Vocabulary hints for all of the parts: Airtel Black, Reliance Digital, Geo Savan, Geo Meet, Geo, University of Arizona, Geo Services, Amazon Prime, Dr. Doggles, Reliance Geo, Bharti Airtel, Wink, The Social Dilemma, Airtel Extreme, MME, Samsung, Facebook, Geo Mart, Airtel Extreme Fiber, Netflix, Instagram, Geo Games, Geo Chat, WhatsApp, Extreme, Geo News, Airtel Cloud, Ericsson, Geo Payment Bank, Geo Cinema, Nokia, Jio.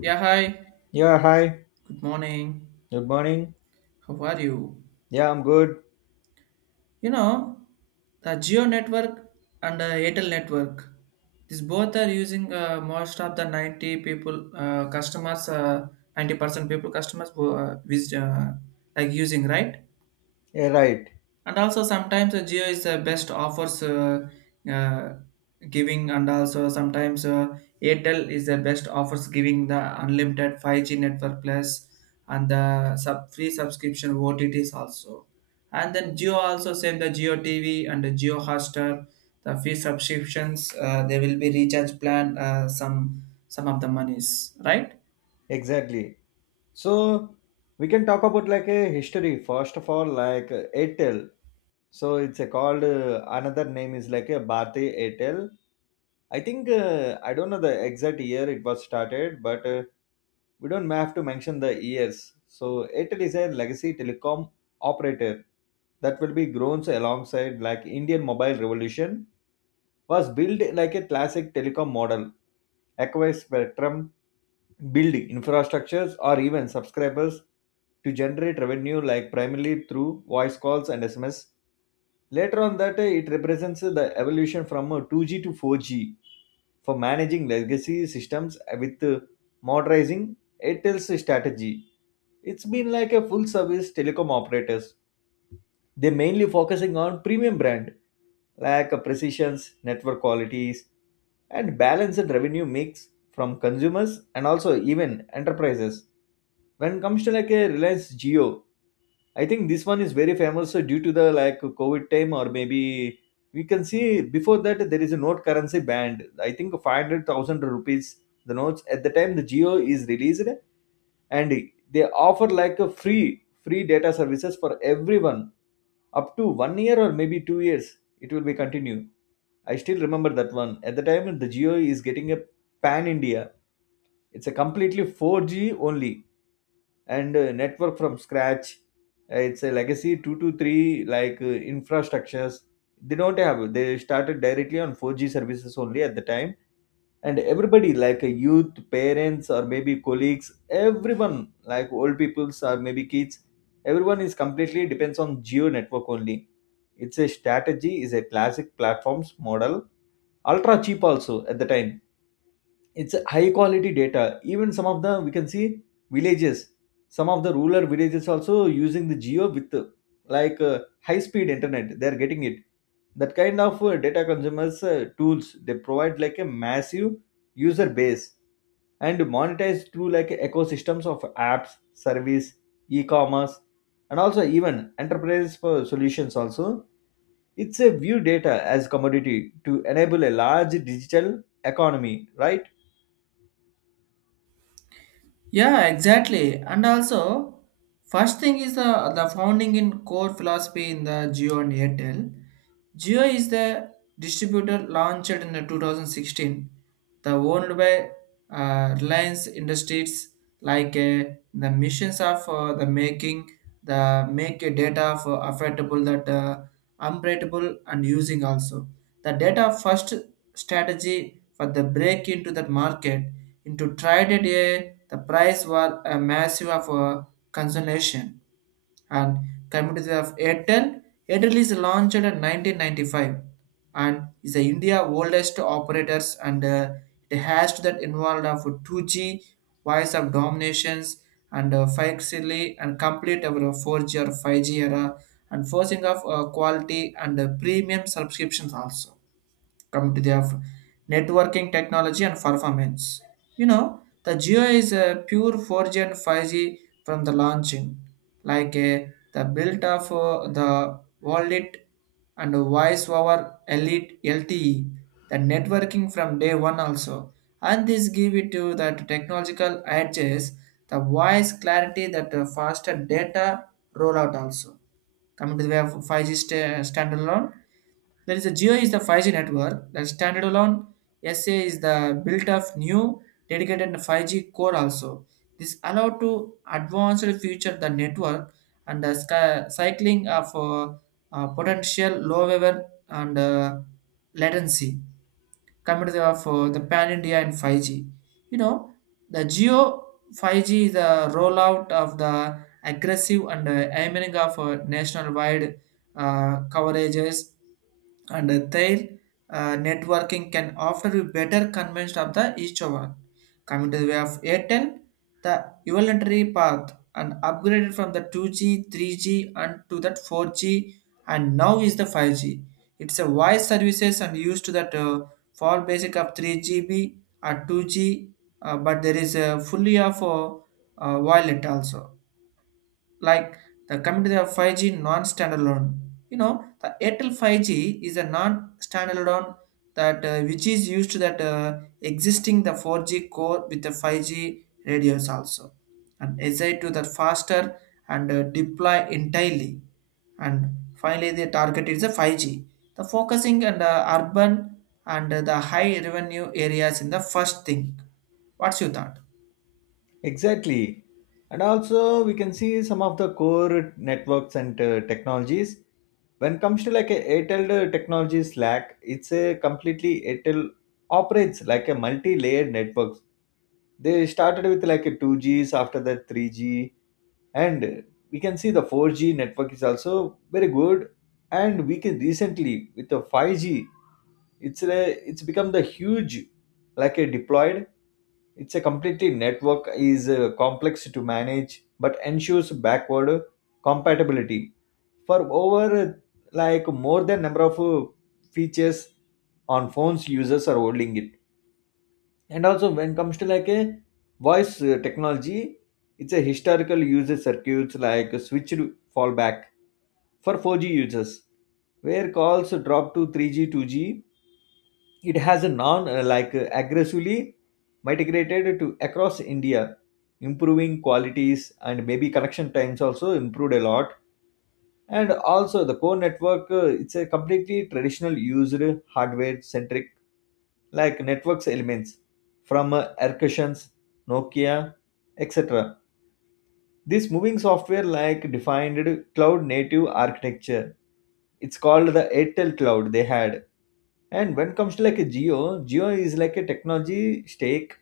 Yeah, hi. Yeah, hi. Good morning. Good morning. How are you? Yeah, I'm good. You know, the Geo network and the Airtel network. These both are using most of the 90 people customers. 90% people customers who, visit, like using, right? Yeah, right. And also sometimes geo is the best offers uh, giving, and also sometimes airtel is the best offers giving the unlimited 5G network plus and the sub free subscription otts also. And then geo also same, the geo tv and the geo hotstar, the free subscriptions, there will be recharge plan, some of the monies, right? Exactly. So we can talk about like a history first of all, like Airtel. So it's a called another name is like a Bharti Airtel. I think I don't know the exact year it was started, but we don't have to mention the years. So Airtel is a legacy telecom operator that will be grown alongside like Indian mobile revolution, was built like a classic telecom model, acquire spectrum, build infrastructures, or even subscribers to generate revenue, like primarily through voice calls and SMS. Later on, that it represents the evolution from 2G to 4G, for managing legacy systems with modernizing Airtel's strategy. It's been like a full service telecom operators, they mainly focusing on premium brand, like a precisions, network qualities, and balanced revenue mix from consumers and also even enterprises. When it comes to like a Reliance Geo, I think this one is very famous, so due to the like COVID time, or maybe we can see before that, there is a note currency band. I think 500,000 rupees the notes, at the time the Geo is released, and they offer like a free data services for everyone up to 1 year or maybe 2 years it will be continue. I still remember that one, at the time the geo is getting a pan india, it's a completely 4G only and network from scratch. It's a legacy 2 to 3 like infrastructures they don't have, they started directly on 4G services only at the time, and everybody like a youth parents or maybe colleagues, everyone like old peoples or maybe kids, everyone is completely depends on geo network only. It's a strategy is a classic platforms model, ultra cheap also at the time, it's a high quality data, even some of the we can see villages, some of the rural villages also using the geo with like high speed internet they are getting it, that kind of data consumers tools they provide like a massive user base, and monetize through like ecosystems of apps service, e-commerce, and also even enterprise for solutions also, it's a view data as commodity to enable a large digital economy, right? Yeah, exactly. And also, first thing is the founding in core philosophy in the Geo and Airtel. Jio is the distributor launched in 2016, the owned by Reliance Industries, like the missions of the making the make a data for affordable that unbreakable and using also the data first strategy for the break into that market, into traded a the price was a massive of consolation and communities of Airtel. Airtel is launched in 1995 and is the India oldest operators, and it has that involved of 2G voice of dominations and 5 and complete our 4G or 5G era, and forcing of quality and premium subscriptions also. Come to their networking technology and performance. The Geo is a pure 4G and 5G from the launching, like a, the build of the wallet and voice over elite LTE, the networking from day one also. And this give it to that technological edges, the voice clarity, that faster data rollout also. Coming to the way of 5G standalone, there is a Geo is the 5G network that is standalone. SA is the built of new dedicated 5G core also. This allow to advanced future the network and the sky, cycling of potential low level and latency community of the pan India and 5G. You know, the Geo 5G is the rollout of the aggressive and aiming of nationwide coverages, and their networking can offer you better convenience of the each one. Coming to the way of Airtel, the evolutionary path and upgraded from the 2G, 3G and to that 4G, and now is the 5G. It's a wide services and used to that for basic of 3GB or 2G, but there is a fully of wallet also, like the coming to the 5G non-standalone. The Airtel 5G is a non-standalone that which is used to that existing the 4G core with the 5G radios also, and SI to the faster and deploy entirely. And finally, the target is the 5G. The focusing and the urban and the high revenue areas in the first thing. What's your thought? Exactly. And also we can see some of the core networks and technologies. When it comes to like a Airtel technologies lack, it's a completely Airtel operates like a multi-layered networks. They started with like a 2Gs, after that 3G, and we can see the 4G network is also very good, and we can recently with the 5G it's become the huge like a deployed, it's a completely network is complex to manage, but ensures backward compatibility for over like more than number of features on phones users are holding it. And also when it comes to like a voice technology, it's a historical user circuits like a switched fallback for 4G users, where calls drop to 3G, 2G, it has a non like aggressively migrated to across india, improving qualities and maybe connection times also improved a lot. And also the core network it's a completely traditional used hardware centric like networks elements from Ercusions, nokia etc, this moving software like defined cloud native architecture, it's called the airtel cloud they had. And when it comes to like a Geo, Geo is like a technology stake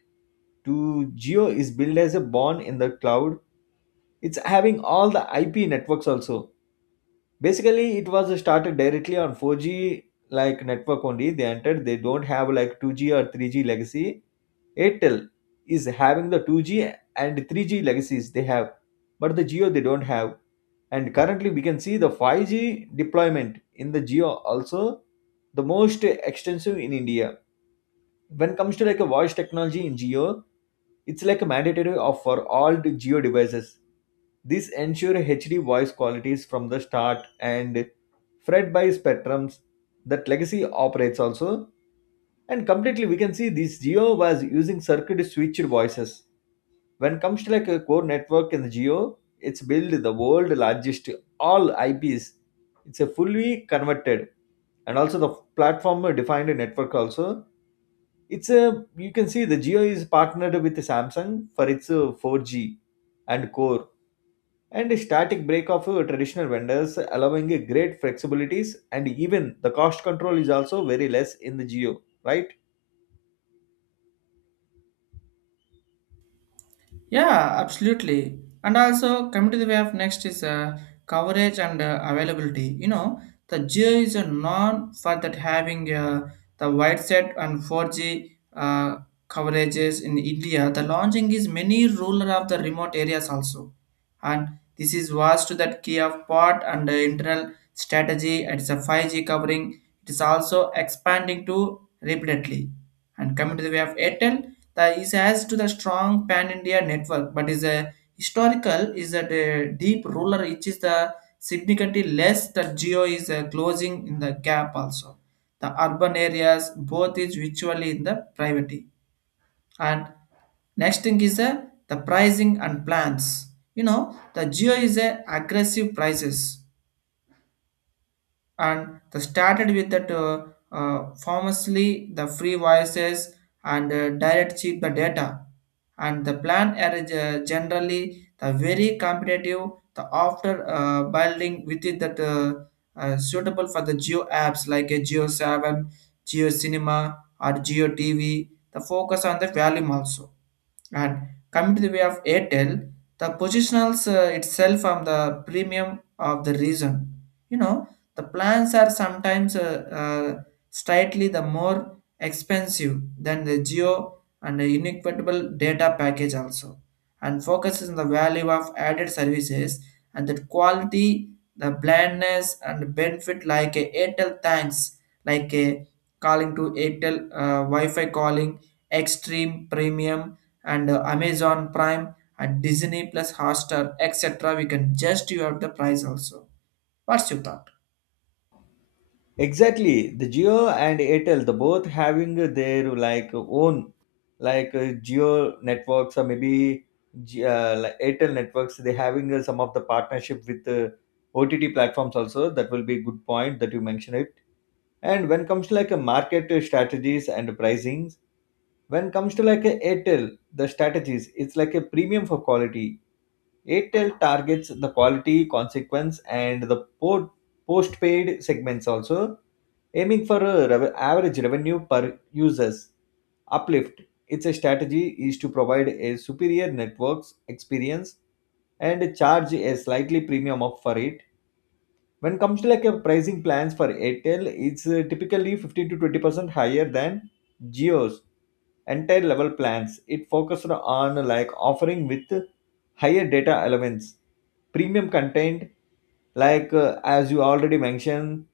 to, Geo is built as a born in the cloud. It's having all the IP networks also. Basically, it was started directly on 4G like network only. They entered. They don't have like 2G or 3G legacy. Airtel is having the 2G and 3G legacies they have, but the Geo they don't have. And currently, we can see the 5G deployment in the Geo also, the most extensive in India. When it comes to like a voice technology in geo, it's like a mandatory of for all the geo devices, this ensure hd voice qualities from the start, and fed by spectrums that legacy operates also. And completely we can see this geo was using circuit switched voices. When it comes to like a core network in the geo, it's built the world largest all ips, it's a fully converted, and also the platform defined network also. It's a, you can see the Geo is partnered with Samsung for its 4G and core, and a static break of traditional vendors allowing a great flexibilities, and even the cost control is also very less in the Geo, right? Yeah, absolutely. And also, coming to the way of next is coverage and availability. The Geo is a non for that having the wide set and 4G coverages in India. The launching is many rural of the remote areas also, and this is vast to that key of part and internal strategy. It's a 5G covering. It is also expanding to repeatedly, and coming to the way of Airtel that is as to the strong pan-India network, but is a historical is that a deep ruler which is the significantly less, that geo is closing in the gap also. The urban areas both is virtually in the privacy, and next thing is the pricing and plans. The geo is a aggressive prices, and they started with that famously the free voices and direct cheap the data, and the plan are generally the very competitive, the after building within that suitable for the geo apps like a geo 7, geo cinema or geo tv, the focus on the volume also. And coming to the way of Airtel, the positionals itself on the premium of the reason. You know, the plans are sometimes slightly the more expensive than the geo and the inequitable data package also, and focuses on the value of added services and the quality, the blandness and benefit like a Airtel thanks, like a calling to Airtel Wi-Fi calling, extreme premium and Amazon Prime and Disney Plus Hotstar, etc. We can just you have the price also. What's your thought? Exactly, the Geo and Airtel the both having their like own, like Geo networks or maybe like Airtel networks, they having some of the partnership with OTT platforms also, that will be a good point that you mentioned it. And when comes to like a market strategies and pricings, when comes to like a Airtel, the strategies, it's like a premium for quality. Airtel targets the quality, consequence, and the port postpaid segments also, aiming for a average revenue per users uplift. Its strategy is to provide a superior networks experience and charge a slightly premium of for it. When it comes to like a pricing plans for Airtel, it's typically 15 to 20% higher than Geo's entire level plans. It focused on like offering with higher data elements, premium content, like as you already mentioned,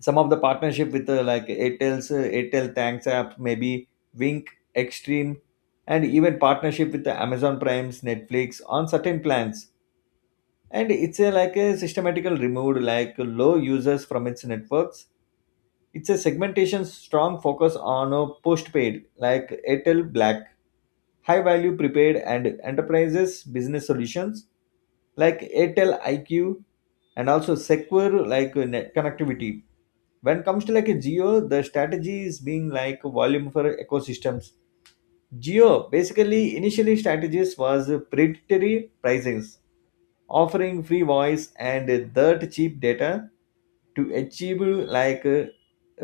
some of the partnership with like Airtel's Airtel Thanks app, maybe Wink, Extreme, and even partnership with the Amazon Prime's Netflix on certain plans. And it's a like a systematical removed like low users from its networks, it's a segmentation strong focus on a postpaid like airtel black, high value prepaid and enterprises business solutions like airtel iq, and also secure like net connectivity. When comes to like a geo, the strategy is being like volume for ecosystems, geo basically initially strategies was predatory pricings offering free voice and dirt cheap data to achieve like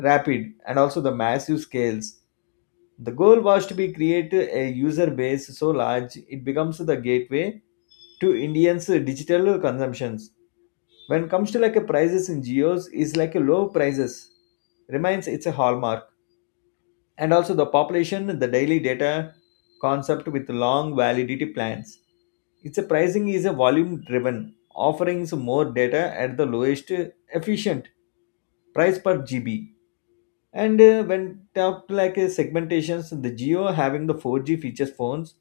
rapid and also the massive scales. The goal was to be create a user base so large it becomes the gateway to Indians' digital consumptions. When it comes to like a prices in geos, is like a low prices remains its a hallmark, and also the population the daily data concept with long validity plans, its pricing is a volume driven offering more data at the lowest efficient price per gb. And when talked like segmentations, the geo having the 4G features phones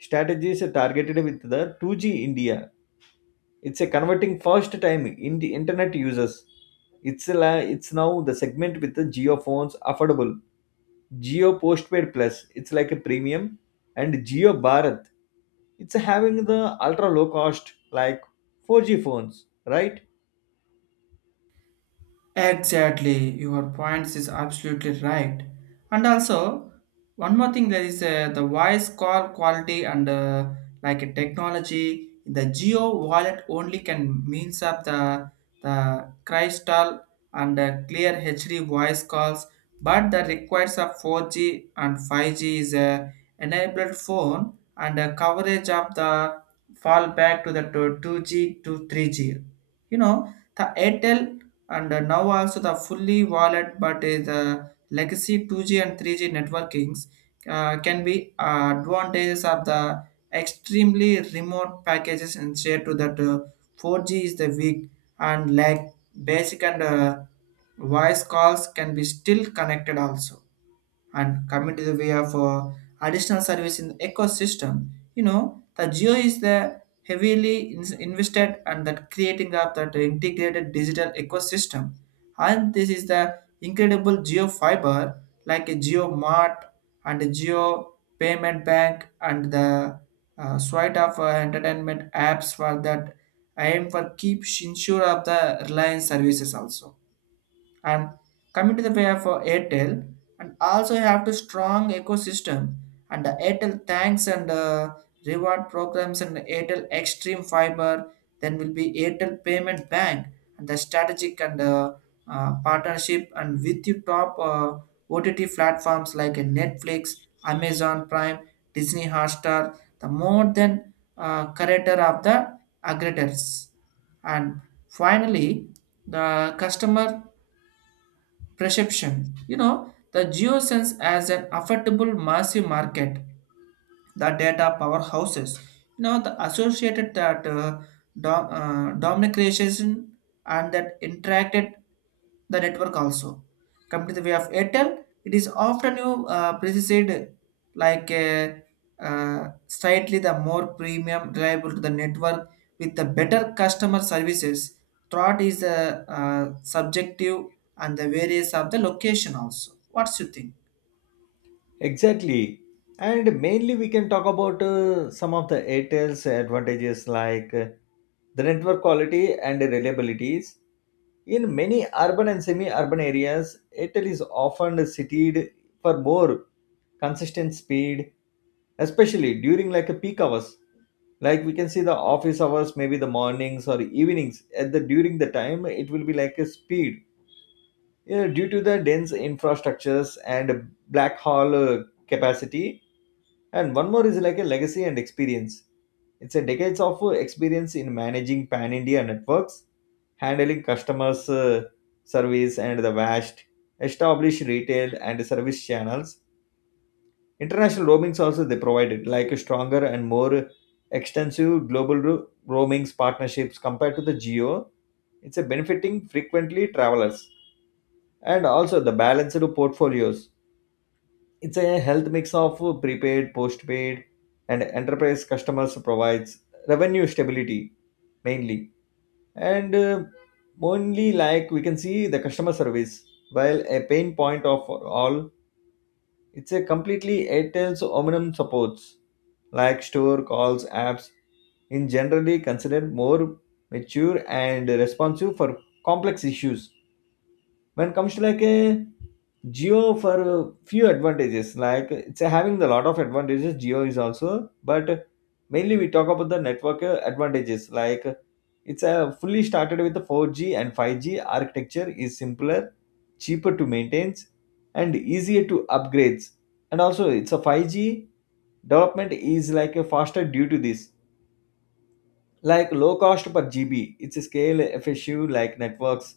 strategies are targeted with the 2G india, it's a converting first time in the internet users. It's now the segment with the geo phones affordable. Geo Postpaid Plus, it's like a premium, and Geo Bharat, it's having the ultra low cost like 4G phones, right? Exactly, your points is absolutely right. And also, one more thing there is the voice call quality and like a technology. The geo wallet only can means up the crystal and clear HD voice calls, but the requires of 4G and 5G is a enabled phone and coverage of the fall back to the to 2G to 3G. The Airtel and now also the fully wallet, but the legacy 2G and 3G networkings can be advantages of the extremely remote packages and share to that 4G is the weak and lag basic, and voice calls can be still connected also. And coming to the way of additional service in the ecosystem. The Geo is the heavily invested and that creating up that integrated digital ecosystem. And this is the incredible Geo fiber like a Geo Mart and a Geo Payment Bank and the suite of entertainment apps for that aim for keep ensure of the Reliance services also. And coming to the way of airtel, and also have the strong ecosystem and the airtel thanks and reward programs and airtel extreme fiber, then will be airtel payment bank and the strategic and partnership and with your top ott platforms like netflix, amazon prime, disney hotstar, the more than curator of the aggregators. And finally, the customer perception. The geosense as an affordable massive market, the data powerhouses. The associated that dominication and that interacted the network also. Come to the way of Airtel, it is often you precised like slightly the more premium reliable to the network with the better customer services. Thought is the subjective and the various of the location also. What's you think? Exactly. And mainly we can talk about some of the Airtel's advantages like the network quality and reliabilities. In many urban and semi-urban areas, Airtel is often cited for more consistent speed, especially during like a peak hours. Like we can see the office hours, maybe the mornings or evenings. At the during the time, it will be like a speed, yeah, due to the dense infrastructures and black hole capacity. And one more is like a legacy and experience. It's a decades of experience in managing pan-India networks, handling customers' service, and the vast established retail and service channels. International roamings also they provided like a stronger and more extensive global roamings partnerships compared to the geo. It's a benefiting frequently travelers, and also the balanced portfolios. It's a health mix of prepaid, postpaid, and enterprise customers provides revenue stability mainly. And only like we can see the customer service, while a pain point of all, it's a completely Airtel's Omnium supports like store calls apps, in generally considered more mature and responsive for complex issues. When it comes to like a geo for a few advantages, like it's having a lot of advantages geo is also, but mainly we talk about the network advantages, like it's a fully started with the 4G, and 5G architecture is simpler cheaper to maintain and easier to upgrades. And also it's a 5G development is like a faster due to this like low cost per GB, it's scale FSU like networks.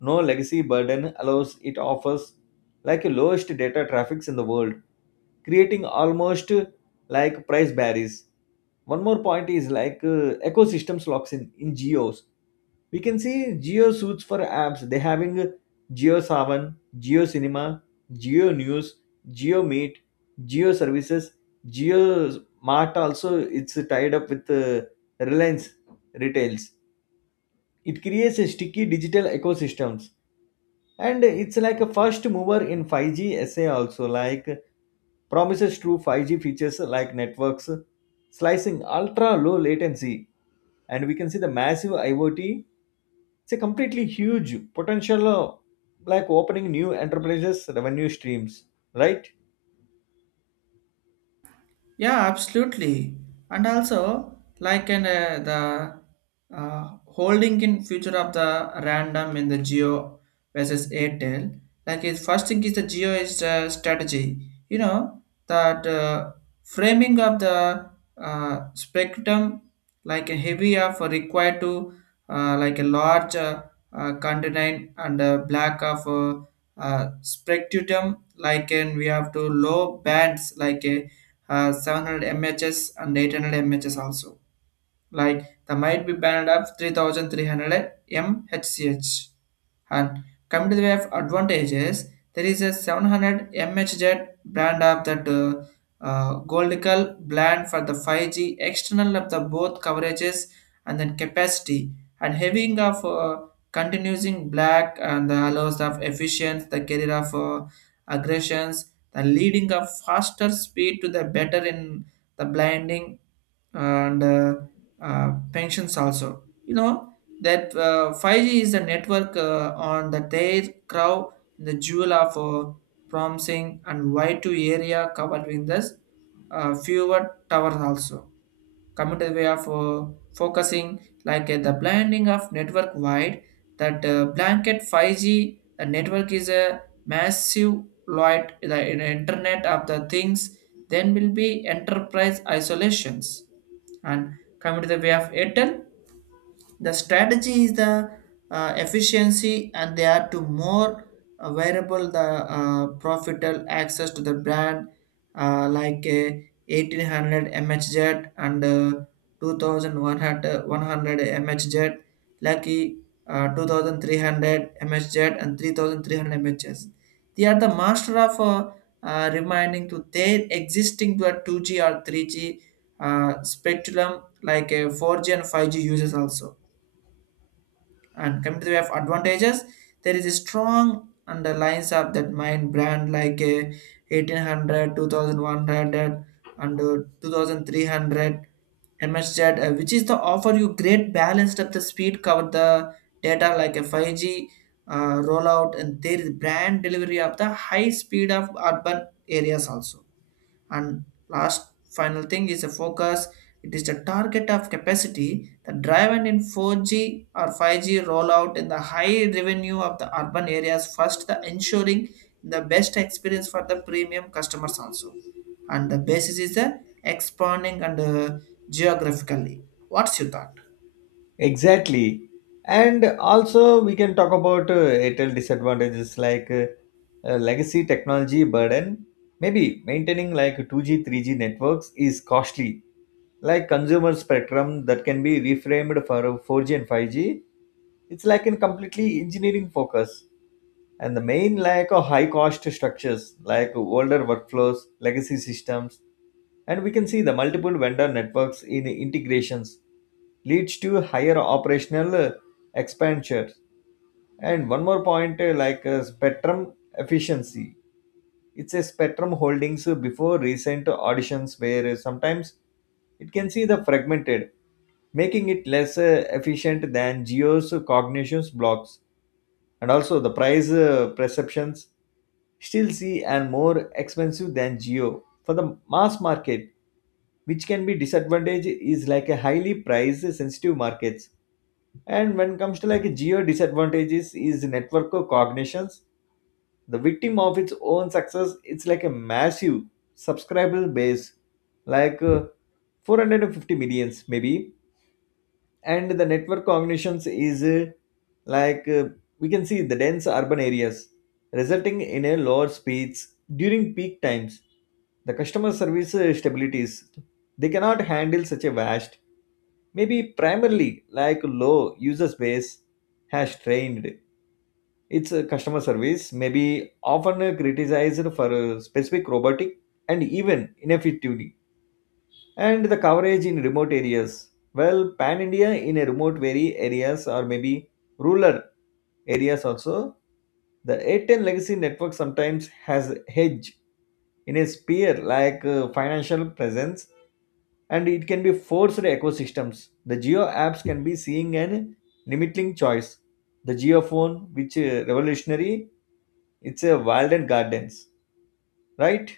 No legacy burden allows it offers like lowest data traffics in the world, creating almost like price barriers. One more point is like ecosystems locks in geos. We can see geo suits for apps. They having Geo Savan, Geo Cinema, Geo News, Geo Meet, Geo Services, Geo Mart. Also, it's tied up with Reliance Retails. It creates a sticky digital ecosystems, and it's like a first mover in 5G SA. Also, like promises true 5G features like networks slicing, ultra low latency, and we can see the massive IoT. It's a completely huge potential, like opening new enterprises, revenue streams, right? Yeah, absolutely. And also, like in the holding in future of the random in the Geo versus Airtel, like his first thing is the Geo is the strategy. You know that framing of the spectrum, like a heavy of required to like a large continent and a black of spectrum, like and we have to low bands like a 700 mhs and 800 mhs also, like the might be banned of 3300 mhch. And coming to the way of advantages, there is a 700 mhz brand of that goldical brand for the 5G external of the both coverages and then capacity, and having of continuing black and the allows of efficient the carrier of aggressions, the leading of faster speed to the better in the blinding and pensions also. That 5G is a network on the their crow in the jewel of promising and wide to area covered with this fewer towers also. Committed way of focusing like the blending of network wide, that blanket 5G, the network is a massive light the internet of the things, then will be enterprise isolations. And coming to the way of airtel, the strategy is the efficiency, and they are to more variable the profitable access to the brand like a 1800 mhz and 2100 mhz, lucky 2300 mhz and 3300 mhz. They are the master of reminding to their existing to a 2G or 3G spectrum like a 4G and 5G users also. And coming to the way of advantages, there is a strong underlines of that mine brand like 1800, and 2300 MHz, which is the offer you great balance of the speed cover the data like a 5G rollout, and there is brand delivery of the high speed of urban areas also. And last final thing is a focus, it is the target of capacity that driven in 4G or 5G rollout in the high revenue of the urban areas first, the ensuring the best experience for the premium customers also, and the basis is the expanding and geographically. What's your thought? Exactly. And also, we can talk about Airtel disadvantages like legacy technology burden. Maybe maintaining like 2G, 3G networks is costly. Like consumer spectrum that can be reframed for 4G and 5G, it's like in completely engineering focus. And the main lack of high cost structures like older workflows, legacy systems, and we can see the multiple vendor networks in integrations leads to higher operational expenditure. And one more point, spectrum efficiency. It's a spectrum holdings before recent auditions where sometimes it can see the fragmented, making it less efficient than Geo's cognitions blocks. And also the price perceptions still see and more expensive than Geo. For the mass market, which can be disadvantage is like a highly price sensitive markets. And when it comes to like geo disadvantages is network of cognitions, the victim of its own success, it's like a massive subscriber base, like 450 millions maybe. And the network cognitions is like uh, we can see the dense urban areas, resulting in a lower speeds during peak times. The customer service stabilities, they cannot handle such a vast, maybe primarily like low user space, has trained its customer service maybe often criticized for specific robotic and even ineffectivity, and the coverage in remote areas, well pan india in a remote very areas or maybe rural areas also. The 810 legacy network sometimes has hedge in a sphere like financial presence, and it can be forced ecosystems. The geo apps can be seeing an limiting choice. The geophone, which revolutionary, it's a wild and gardens, right?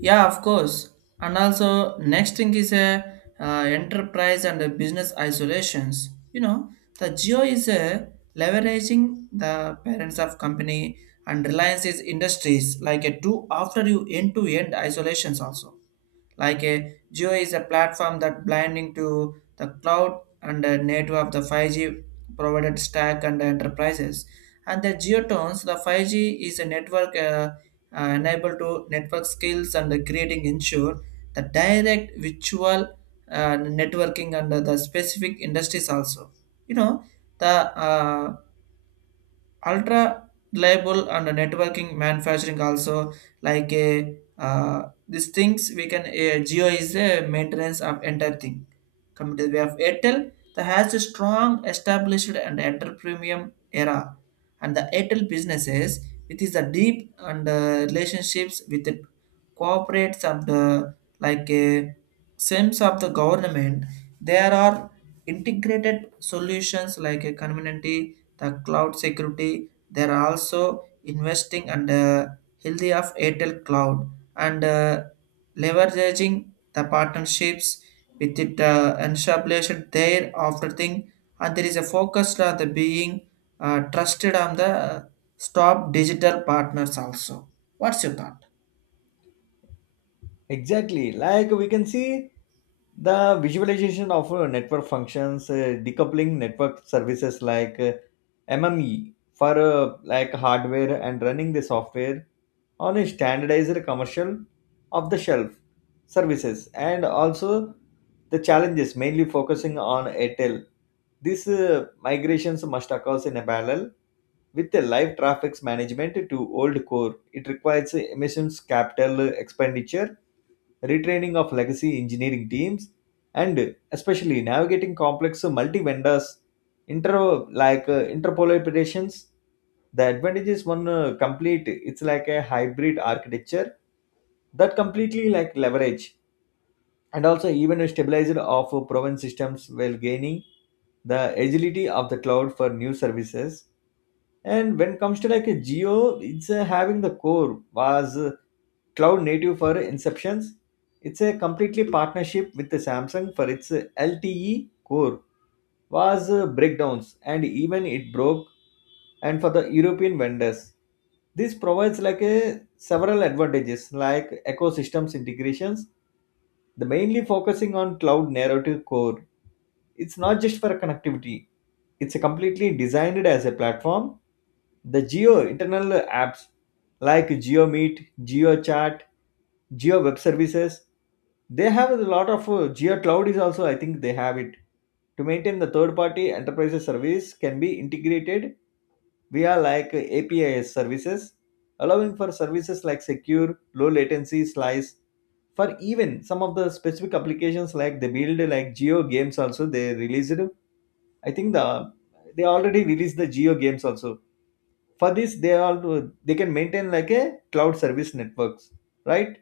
Yeah, of course. And also, next thing is a enterprise and a business isolations. The Geo is a leveraging the parents of company and Reliance is industries like a two after you end to end isolations also. Like a Geo is a platform that blending to the cloud and the native of the 5G provided stack and enterprises. And the Geotones, the 5G is a network enabled to network skills and the creating ensure the direct virtual networking under the specific industries also. You know, the ultra reliable and networking manufacturing also, like a uh, these things we can geo is a maintenance of entire thing. Coming to the way of airtel, that has a strong established and enter premium era, and the airtel businesses, it is a deep and relationships with the corporates of the like a sense of the government. There are integrated solutions like a community, the cloud security. There are also investing and healthy of Airtel Cloud, and leveraging the partnerships with it and established there after thing, and there is a focus on the being trusted on the stop digital partners also. What's your thought? Exactly. Like we can see the visualization of network functions, decoupling network services like MME for like hardware and running the software on a standardized commercial off the shelf services. And also the challenges mainly focusing on Airtel, these migrations must occur in a parallel with a live traffic management to old core. It requires emissions capital expenditure, retraining of legacy engineering teams, and especially navigating complex multi vendors, inter interpolations. The advantage is one complete. It's like a hybrid architecture that completely like leverage and also even a stabilizer of proven systems while gaining the agility of the cloud for new services. And when it comes to like a geo, it's having the core was cloud native for inceptions. It's a completely partnership with the samsung for its LTE core was breakdowns and even it broke and for the european vendors. This provides like a several advantages like ecosystems integrations, the mainly focusing on cloud narrative core. It's not just for connectivity, it's a completely designed as a platform. The geo internal apps like geo meet, geo chat, geo web services, they have a lot of geo cloud is also, I think they have it to maintain the third party enterprise service can be integrated via like APIs services, allowing for services like secure low latency slice for even some of the specific applications like they build like geo games also. They released, I think, they already released the geo games also. For this they all, they can maintain like a cloud service networks, right?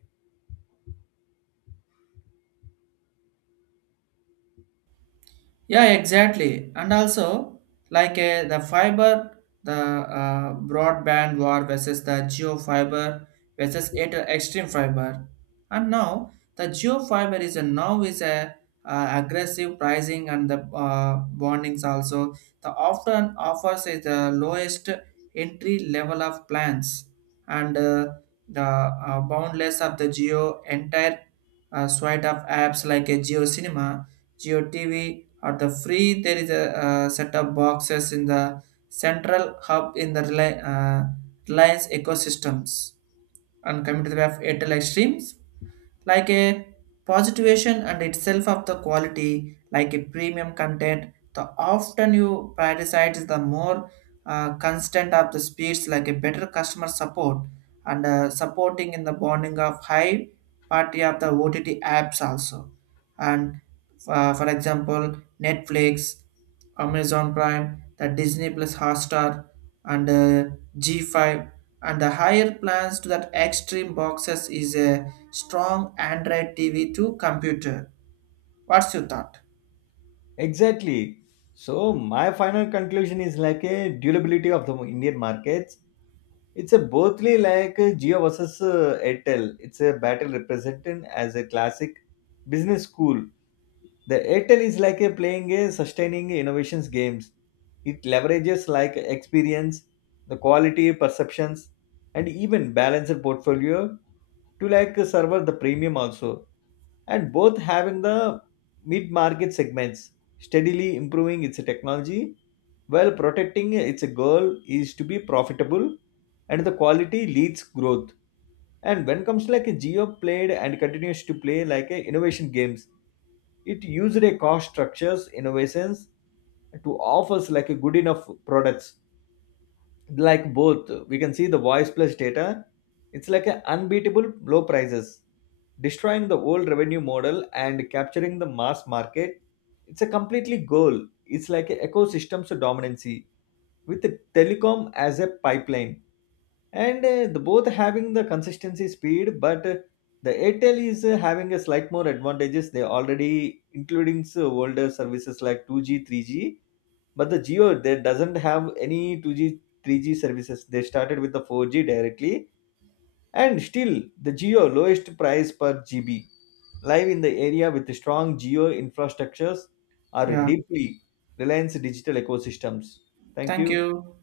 Yeah, exactly. And also, like the fiber, the broadband war versus the geo fiber versus extreme fiber. And now, the geo fiber is a now is a aggressive pricing and the bondings also. The often offers is the lowest entry level of plans, and the boundless of the geo entire suite of apps like a geo cinema, geo TV at the free, there is a set of boxes in the central hub in the Reliance ecosystems. And coming to the way of Airtel Extremes, like a positivation and itself of the quality, like a premium content, the often you prioritize the more constant of the speeds, like a better customer support and supporting in the bonding of high party of the OTT apps also. And for example, Netflix, Amazon Prime, the Disney Plus Hotstar, and G5. And the higher plans to that extreme boxes is a strong Android TV to computer. What's your thought? Exactly. So my final conclusion is like a durability of the indian markets, it's a bothly like Jio versus Airtel. It's a battle represented as a classic business school. The Airtel is like a playing a sustaining innovations games. It leverages like experience, the quality perceptions, and even balanced portfolio to like serve the premium also. And both having the mid-market segments steadily improving its technology while protecting its goal is to be profitable and the quality leads growth. And when comes like a Geo played and continues to play like a innovation games, it used a cost structures innovations to offers like a good enough products like both we can see the voice plus data. It's like an unbeatable low prices destroying the old revenue model and capturing the mass market. It's a completely goal, it's like an ecosystem's dominancy with the telecom as a pipeline. And the both having the consistency speed but the airtel is having a slight more advantages. They already including older services like 2G, 3G, but the geo they doesn't have any 2G, 3G services. They started with the 4G directly and still the geo lowest price per GB, live in the area with strong geo infrastructures are Yeah, deeply reliance digital ecosystems. Thank thank you. you.